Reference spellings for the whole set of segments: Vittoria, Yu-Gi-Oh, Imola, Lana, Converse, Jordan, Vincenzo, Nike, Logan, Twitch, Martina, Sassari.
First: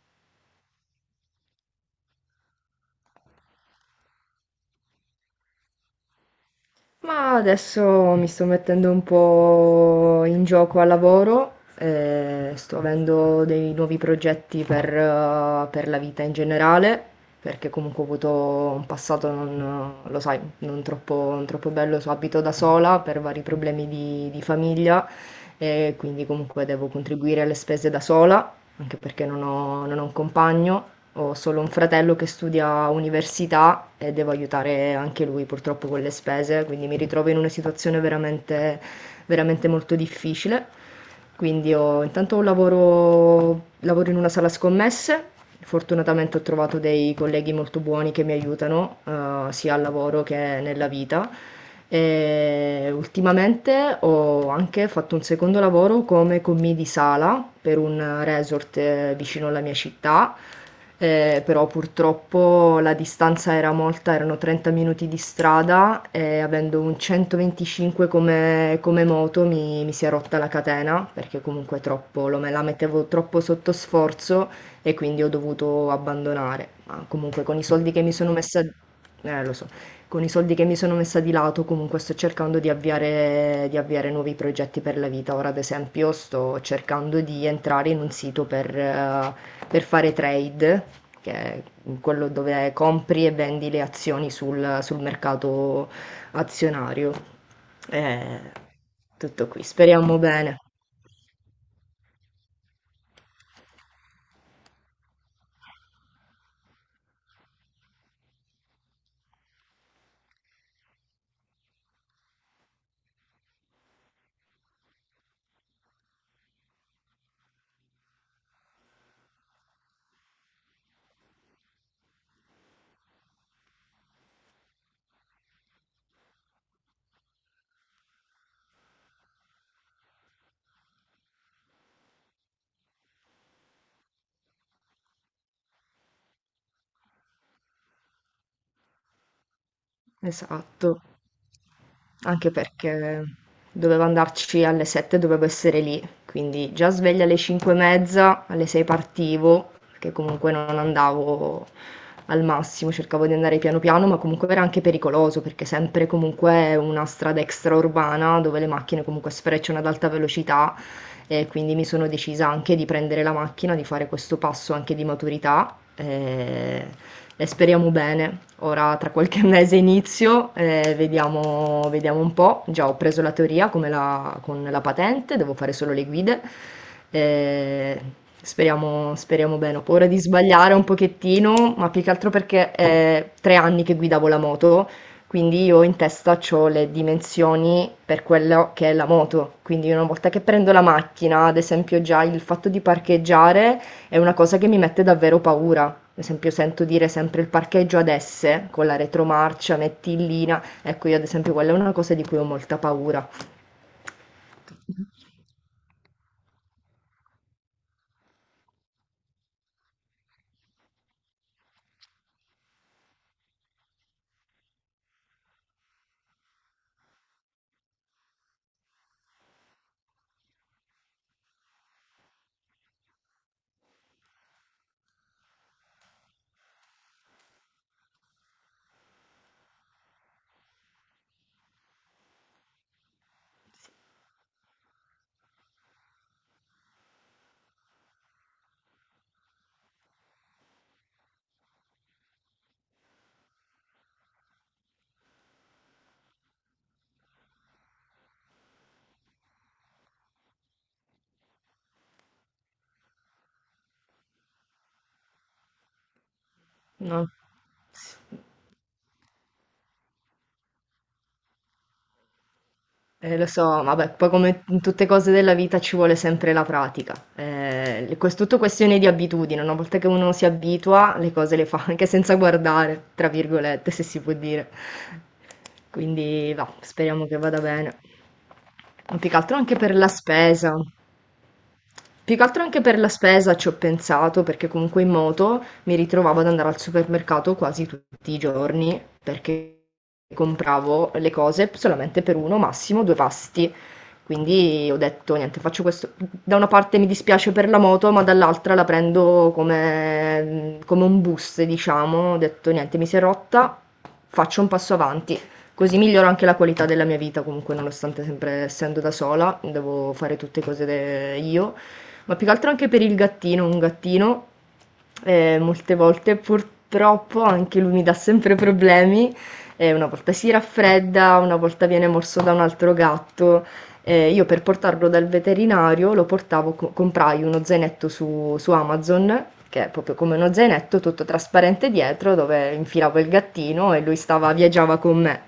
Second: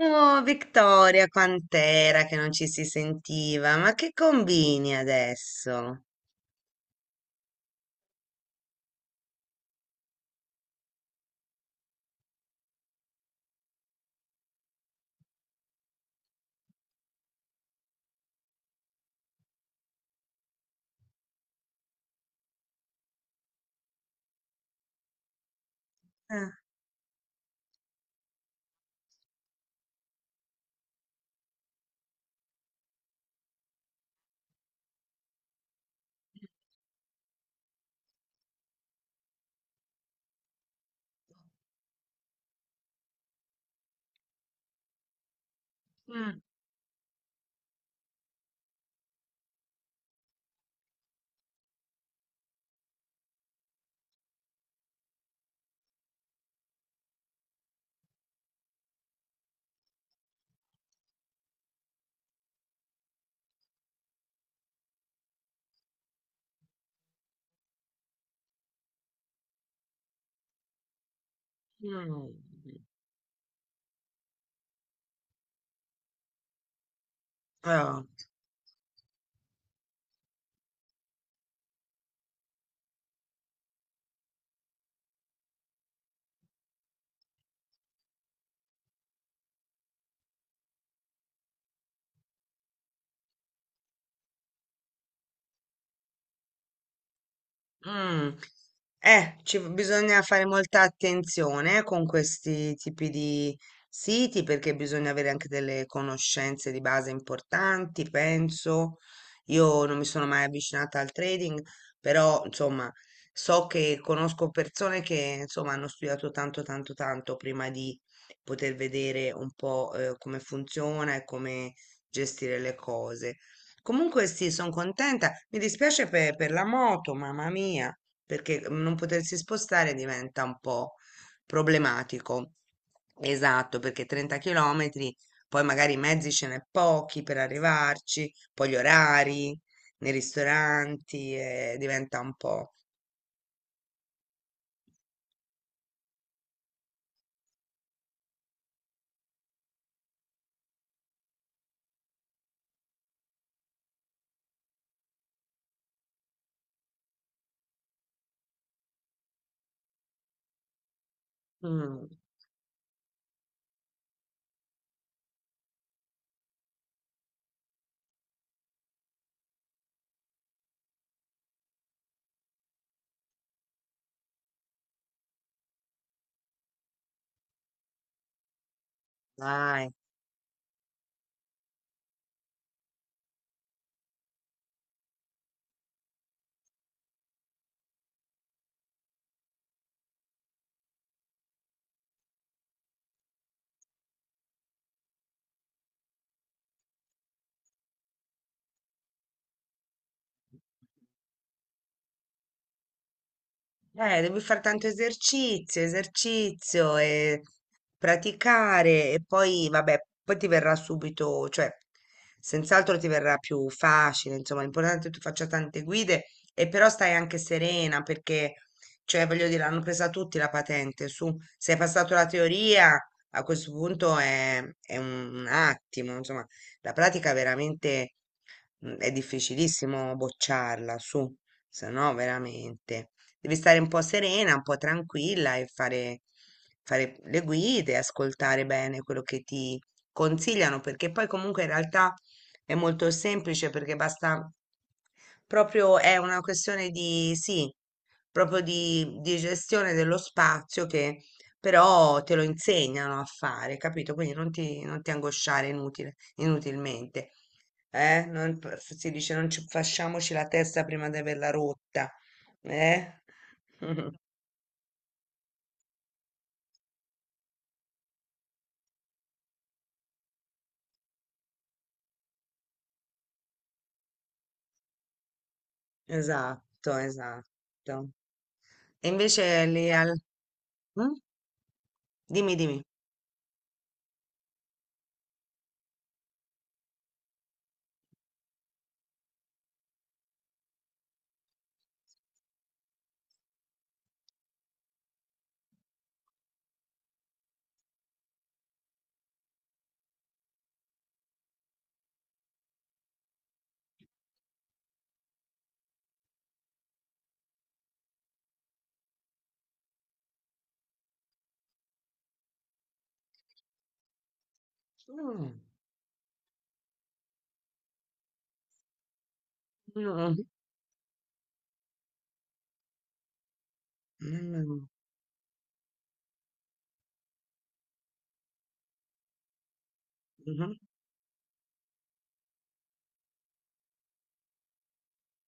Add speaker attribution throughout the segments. Speaker 1: Oh, Vittoria, quant'era che non ci si sentiva? Ma che combini adesso?
Speaker 2: Ma adesso mi sto mettendo un po' in gioco al lavoro, sto avendo dei nuovi progetti per la vita in generale, perché comunque ho avuto un passato, non, lo sai, non troppo bello, abito da sola per vari problemi di famiglia, e quindi
Speaker 1: Eh.
Speaker 2: comunque devo contribuire alle spese da sola, anche perché non ho un compagno, ho solo un fratello che studia università e devo aiutare anche lui purtroppo con le spese, quindi mi ritrovo in una situazione veramente veramente molto difficile. Quindi intanto ho un lavoro, lavoro in una sala scommesse, fortunatamente
Speaker 1: Mm,
Speaker 2: ho trovato dei colleghi molto buoni che mi aiutano, sia al lavoro che nella vita. E ultimamente ho anche fatto un secondo lavoro come commì di sala per un resort vicino alla mia città, però purtroppo la distanza era molta, erano 30 minuti di strada e avendo un 125 come moto mi si è rotta la catena perché comunque
Speaker 1: mm.
Speaker 2: me la mettevo troppo sotto sforzo e quindi ho dovuto abbandonare. Ma comunque con i soldi che
Speaker 1: Oh.
Speaker 2: mi sono messa, lo so, con i soldi che mi sono messa di lato comunque sto cercando di avviare nuovi progetti per la vita. Ora ad esempio sto cercando di entrare in un sito per fare trade, che è quello dove compri e vendi le azioni sul mercato azionario.
Speaker 1: Mm.
Speaker 2: Eh, Tutto qui, speriamo
Speaker 1: Bisogna fare
Speaker 2: bene.
Speaker 1: molta attenzione con questi tipi di siti perché bisogna avere anche delle conoscenze di base importanti, penso. Io non mi sono mai avvicinata al trading, però insomma so che conosco persone che insomma hanno studiato tanto tanto tanto prima di poter vedere un po' come funziona e come gestire le cose. Comunque sì, sono contenta. Mi dispiace per la moto, mamma mia, perché non potersi spostare diventa un po' problematico. Esatto, perché 30 km, poi magari i mezzi ce n'è pochi per arrivarci, poi gli orari nei
Speaker 2: Esatto.
Speaker 1: ristoranti, diventa un
Speaker 2: Anche
Speaker 1: po'.
Speaker 2: perché dovevo andarci alle 7, dovevo essere lì, quindi già sveglia alle 5 e mezza, alle 6 partivo, perché comunque non andavo al massimo, cercavo di andare piano piano, ma comunque era anche pericoloso, perché sempre comunque è una strada extraurbana dove le macchine comunque sfrecciano ad alta velocità, e quindi mi sono
Speaker 1: Mm,
Speaker 2: decisa anche di prendere la macchina, di fare questo passo anche di maturità, e speriamo bene. Ora tra qualche mese inizio, vediamo, vediamo un po'. Già ho preso la teoria con la patente, devo fare solo le guide. eh, Speriamo, speriamo bene. Ho
Speaker 1: dai.
Speaker 2: paura di sbagliare un pochettino, ma più che altro perché è 3 anni che guidavo la moto, quindi io in testa c'ho le dimensioni per quello che è la moto, quindi una volta che prendo la macchina, ad esempio già il fatto di parcheggiare è una cosa che mi mette davvero paura. Ad esempio sento dire sempre il parcheggio ad S con la retromarcia, mettillina. Ecco, io ad esempio quella è una cosa di cui ho molta paura.
Speaker 1: Devi fare tanto esercizio, esercizio e praticare e poi, vabbè, poi ti verrà subito, cioè, senz'altro ti verrà più facile, insomma, l'importante è che tu faccia tante guide e però stai anche serena perché, cioè, voglio dire, hanno presa tutti la patente, su, se hai passato la teoria, a questo punto è un attimo, insomma, la pratica veramente è difficilissimo bocciarla, su, se no veramente devi stare un po' serena, un po' tranquilla e fare, fare le guide, ascoltare bene quello che ti consigliano, perché poi comunque in realtà è molto semplice perché basta proprio è una questione di sì, proprio di gestione dello spazio che però te lo insegnano a fare, capito? Quindi non ti angosciare
Speaker 2: No.
Speaker 1: inutilmente. Eh? Non, si dice non ci, facciamoci la testa prima di averla rotta. Eh?
Speaker 2: Lo so, vabbè, poi come in tutte cose della vita ci vuole sempre la pratica. È tutto questione di abitudine, una volta che uno si abitua, le cose le fa anche senza guardare, tra virgolette, se si può dire. Quindi va,
Speaker 1: Esatto,
Speaker 2: speriamo che vada bene.
Speaker 1: esatto. E
Speaker 2: Ma più che altro
Speaker 1: invece
Speaker 2: anche
Speaker 1: lì
Speaker 2: per la
Speaker 1: al...
Speaker 2: spesa.
Speaker 1: Mm?
Speaker 2: Più che
Speaker 1: Dimmi,
Speaker 2: altro anche
Speaker 1: dimmi.
Speaker 2: per la spesa ci ho pensato, perché comunque in moto mi ritrovavo ad andare al supermercato quasi tutti i giorni, perché compravo le cose solamente per uno, massimo due pasti. Quindi ho detto, niente, faccio questo. Da una parte mi dispiace per la moto, ma dall'altra la prendo come un boost, diciamo. Ho detto, niente, mi si è rotta, faccio un passo avanti. Così miglioro anche la qualità della mia vita, comunque, nonostante sempre essendo da sola, devo fare tutte cose io, ma più che altro anche per il gattino, un gattino,
Speaker 1: Mm,
Speaker 2: molte volte purtroppo anche lui mi dà sempre problemi, una volta
Speaker 1: mm,
Speaker 2: si raffredda, una volta viene morso da un altro gatto, io per
Speaker 1: mm,
Speaker 2: portarlo dal veterinario lo portavo, comprai uno zainetto su Amazon, che è proprio come uno
Speaker 1: mhm,
Speaker 2: zainetto tutto trasparente dietro, dove infilavo il gattino e lui stava, viaggiava con me.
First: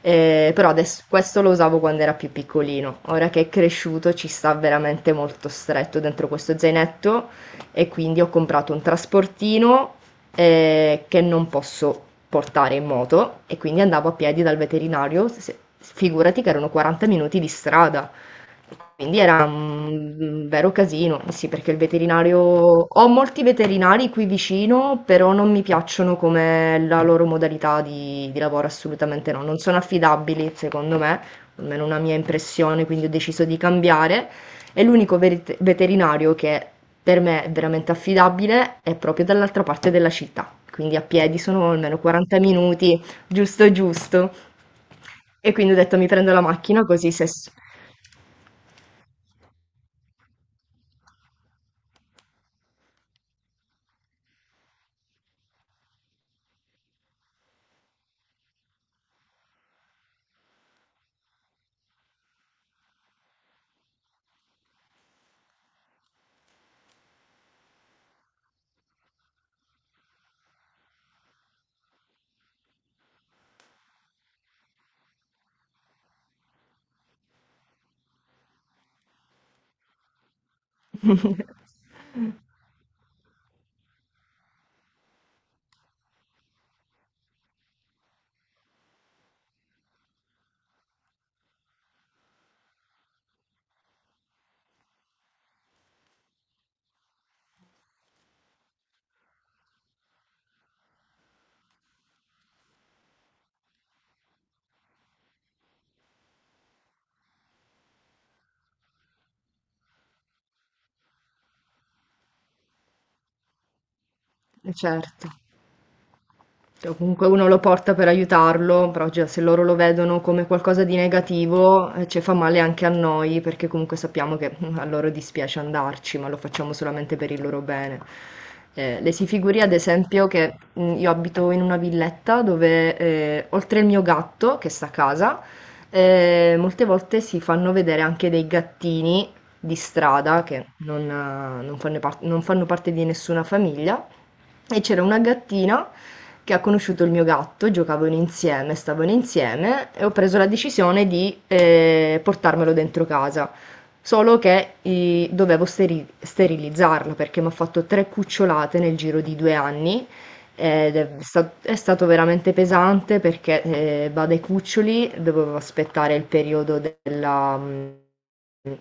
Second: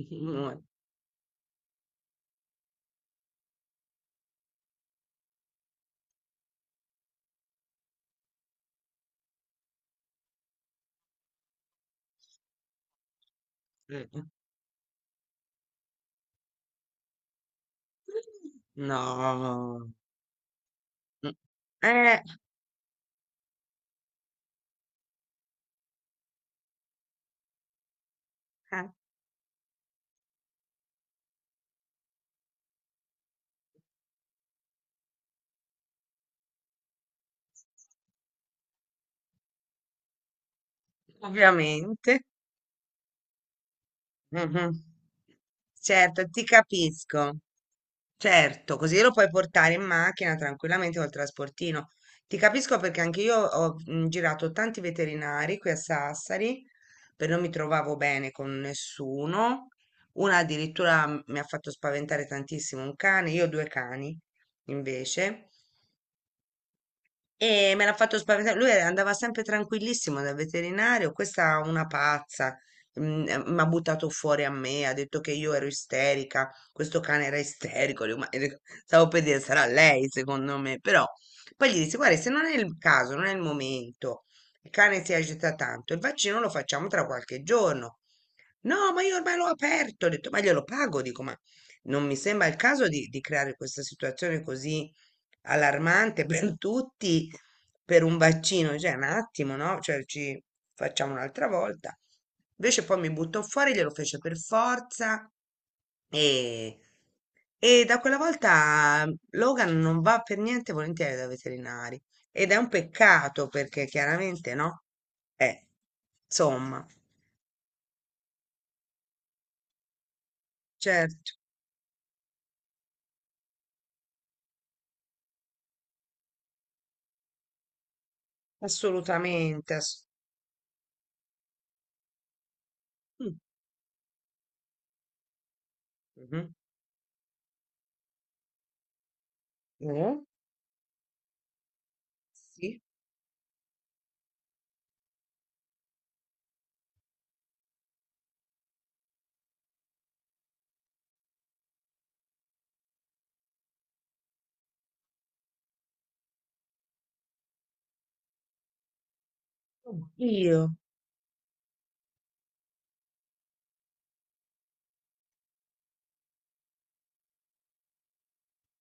Speaker 2: Però adesso, questo lo usavo quando era più piccolino. Ora che è cresciuto ci sta veramente molto stretto dentro questo zainetto, e quindi ho comprato un trasportino che non posso portare in moto, e quindi
Speaker 1: eh,
Speaker 2: andavo a piedi dal veterinario, figurati che erano 40 minuti di strada. Quindi era
Speaker 1: No.
Speaker 2: un vero casino, sì, perché il
Speaker 1: Eh,
Speaker 2: veterinario... Ho molti veterinari qui vicino, però non mi piacciono come la loro modalità di lavoro,
Speaker 1: eh,
Speaker 2: assolutamente no. Non sono affidabili, secondo me, almeno una mia impressione, quindi ho deciso di cambiare. E l'unico veterinario che per me è veramente affidabile è proprio dall'altra parte della città, quindi a piedi sono almeno
Speaker 1: ovviamente.
Speaker 2: 40 minuti, giusto giusto.
Speaker 1: Mhm.
Speaker 2: E quindi ho detto mi
Speaker 1: Certo,
Speaker 2: prendo la
Speaker 1: ti
Speaker 2: macchina così se...
Speaker 1: capisco. Certo, così lo puoi portare in macchina tranquillamente col trasportino. Ti capisco perché anche io ho girato tanti veterinari qui a Sassari, per non mi trovavo bene con nessuno. Una addirittura mi ha fatto spaventare tantissimo un cane, io ho due cani invece. E me l'ha fatto spaventare. Lui andava sempre tranquillissimo dal veterinario. Questa è una pazza. Mi ha buttato fuori a me, ha detto che io ero isterica. Questo cane era isterico. Dico, "Ma- Stavo per dire, sarà lei, secondo me. Però poi gli disse: Guarda, se non è il caso, non è il momento. Il cane si agita tanto. Il vaccino lo facciamo tra qualche giorno. No, ma io ormai l'ho aperto. Ho detto, ma glielo pago. Dico, ma non mi sembra il caso di creare questa situazione così allarmante per tutti per un vaccino, cioè un attimo, no? Cioè ci facciamo un'altra volta. Invece poi mi buttò fuori, glielo fece per forza e, e da quella volta Logan non va per niente volentieri da veterinari ed è un peccato perché chiaramente no?
Speaker 2: Certo.
Speaker 1: Eh, insomma,
Speaker 2: Cioè, comunque uno lo porta per aiutarlo, però già se loro lo vedono come qualcosa di
Speaker 1: certo,
Speaker 2: negativo, ci fa male anche a noi, perché comunque sappiamo che a loro dispiace andarci, ma lo facciamo solamente per il loro bene. Le si figuri, ad
Speaker 1: assolutamente.
Speaker 2: esempio, che io abito in una villetta dove,
Speaker 1: Mm,
Speaker 2: oltre il mio gatto che sta a casa, molte volte si fanno vedere anche dei gattini di
Speaker 1: mhm,
Speaker 2: strada che non fanno par- non fanno
Speaker 1: Sì,
Speaker 2: parte di nessuna famiglia. E c'era una gattina che ha conosciuto il mio gatto, giocavano insieme, stavano insieme, e ho preso la decisione di, portarmelo dentro casa. Solo che, dovevo sterilizzarla perché mi ha fatto tre cucciolate nel giro di 2 anni,
Speaker 1: io
Speaker 2: ed è stato veramente pesante perché, va dai cuccioli, dovevo aspettare il periodo della...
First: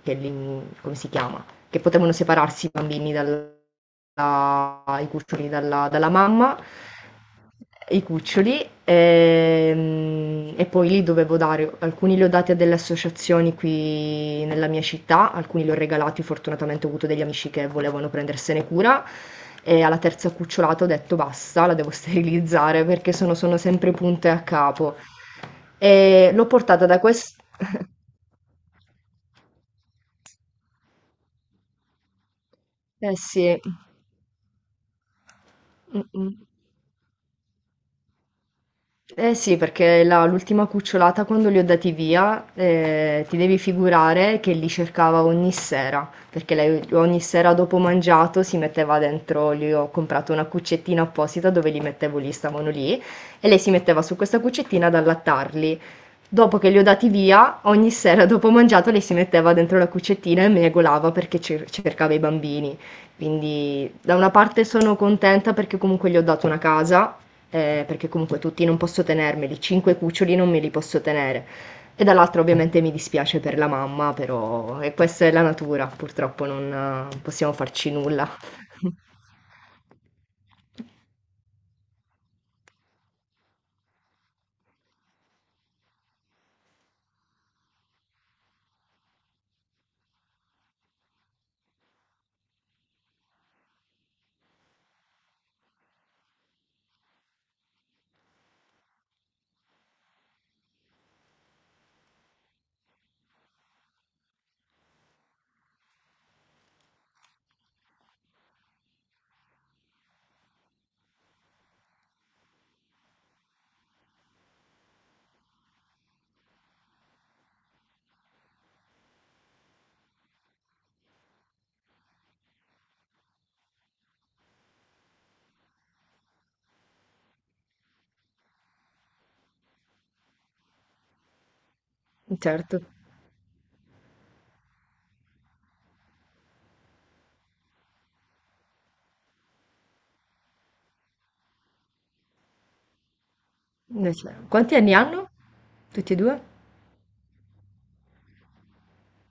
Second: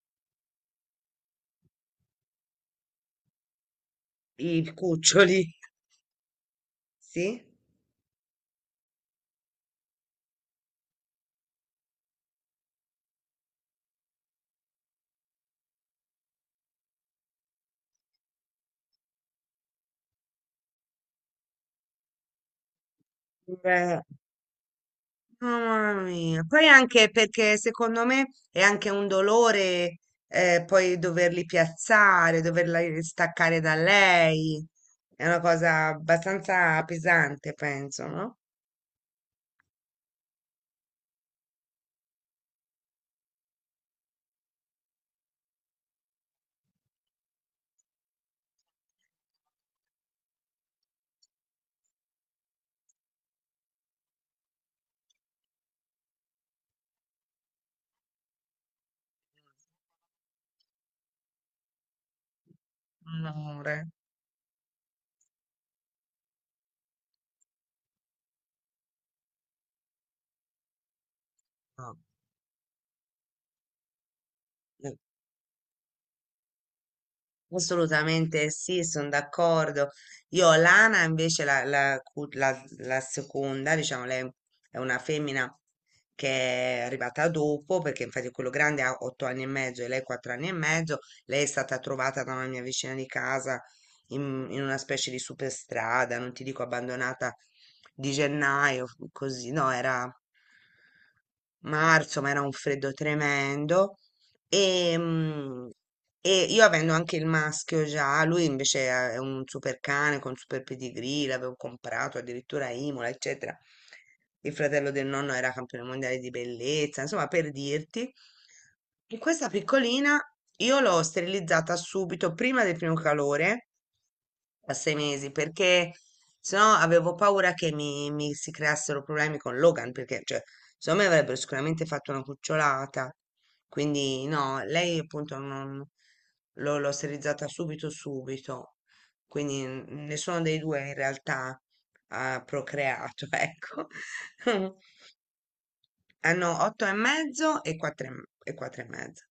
Speaker 2: come si chiama? Che potevano separarsi i
Speaker 1: i
Speaker 2: i
Speaker 1: cuccioli,
Speaker 2: cuccioli dalla mamma,
Speaker 1: sì.
Speaker 2: e poi li dovevo dare, alcuni li ho dati a delle associazioni qui nella mia città, alcuni li ho regalati, fortunatamente ho avuto degli amici che volevano prendersene cura. E alla terza cucciolata ho detto basta, la devo sterilizzare perché sono sempre
Speaker 1: Beh,
Speaker 2: punte a capo.
Speaker 1: no, mamma
Speaker 2: E
Speaker 1: mia.
Speaker 2: l'ho
Speaker 1: Poi
Speaker 2: portata da
Speaker 1: anche
Speaker 2: questo.
Speaker 1: perché secondo me è anche un dolore poi doverli piazzare, doverla
Speaker 2: Eh sì.
Speaker 1: staccare da lei. È una cosa
Speaker 2: Mm, mm.
Speaker 1: abbastanza pesante, penso, no?
Speaker 2: Eh sì, perché l'ultima cucciolata quando li ho dati via, ti devi figurare che li cercava ogni sera, perché lei ogni sera dopo mangiato si metteva dentro, gli ho comprato una cuccettina apposita dove li mettevo lì, stavano lì, e lei si metteva su questa cuccettina ad allattarli. Dopo che li ho dati via, ogni sera dopo mangiato lei si metteva dentro la cuccettina e megolava perché cercava i bambini.
Speaker 1: Un amore.
Speaker 2: Quindi da una parte sono contenta perché comunque gli ho dato una casa, perché comunque tutti non posso tenermeli, cinque cuccioli non me li posso tenere.
Speaker 1: No.
Speaker 2: E dall'altra ovviamente mi dispiace per la mamma, però e
Speaker 1: Eh.
Speaker 2: questa è la natura, purtroppo non, possiamo farci nulla.
Speaker 1: Assolutamente sì, sono d'accordo. Io Lana invece la seconda, diciamo, lei è una femmina che è arrivata dopo, perché infatti quello grande ha 8 anni e mezzo e lei 4 anni e mezzo. Lei è stata trovata da una mia vicina di casa in una specie di superstrada, non ti dico abbandonata di gennaio, così, no, era marzo, ma era un freddo tremendo. E, mm, e io avendo anche il maschio già, lui invece è un super cane con super pedigree, l'avevo comprato addirittura a Imola, eccetera. Il fratello del nonno era campione mondiale di bellezza, insomma, per dirti. E questa piccolina io l'ho sterilizzata subito prima del primo calore a 6 mesi perché sennò avevo paura che mi si creassero problemi con Logan perché cioè secondo me avrebbero sicuramente fatto una
Speaker 2: Certo.
Speaker 1: cucciolata quindi no lei appunto non l'ho sterilizzata subito subito quindi nessuno dei due in realtà ha procreato ecco
Speaker 2: Cioè, quanti anni hanno? Tutti e due?
Speaker 1: hanno otto e mezzo e quattro e mezzo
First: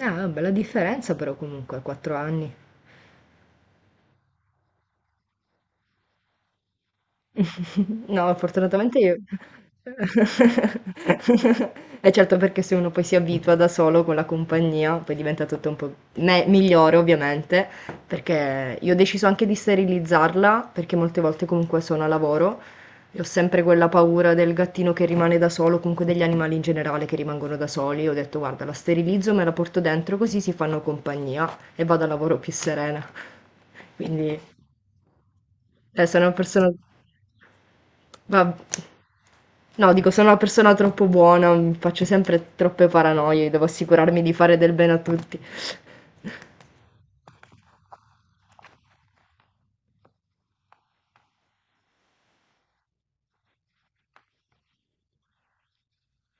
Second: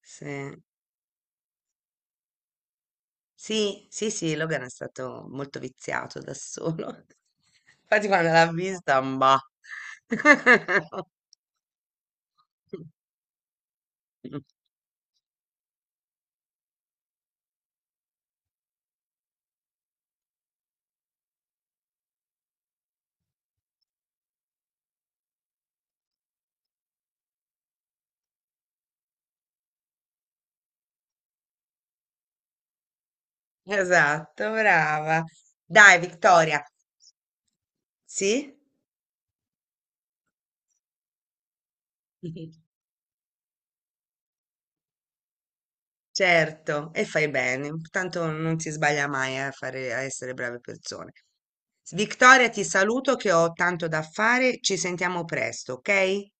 Speaker 2: Ah,
Speaker 1: sì.
Speaker 2: bella differenza però comunque, 4 anni.
Speaker 1: Sì, sì, sì, Logan è stato molto viziato da solo. Infatti quando
Speaker 2: No,
Speaker 1: l'ha
Speaker 2: fortunatamente
Speaker 1: vista,
Speaker 2: io.
Speaker 1: bah.
Speaker 2: Eh certo, perché se uno poi si abitua da solo con la compagnia, poi diventa tutto un po' migliore ovviamente, perché io ho deciso anche di sterilizzarla, perché molte volte comunque sono a lavoro e ho sempre quella paura del gattino che rimane da solo, comunque degli animali in generale che rimangono da soli. Ho detto, guarda, la sterilizzo, me la porto dentro così si fanno compagnia, e vado a lavoro più serena. Quindi,
Speaker 1: Esatto, brava. Dai,
Speaker 2: sono una
Speaker 1: Vittoria.
Speaker 2: persona... Vab
Speaker 1: Sì?
Speaker 2: no, dico, sono una persona troppo buona, faccio sempre troppe paranoie, devo assicurarmi di fare del bene a tutti.
Speaker 1: Certo, e fai bene. Tanto non si sbaglia mai a fare, a essere brave persone. Vittoria, ti saluto che ho tanto da fare. Ci sentiamo presto, ok?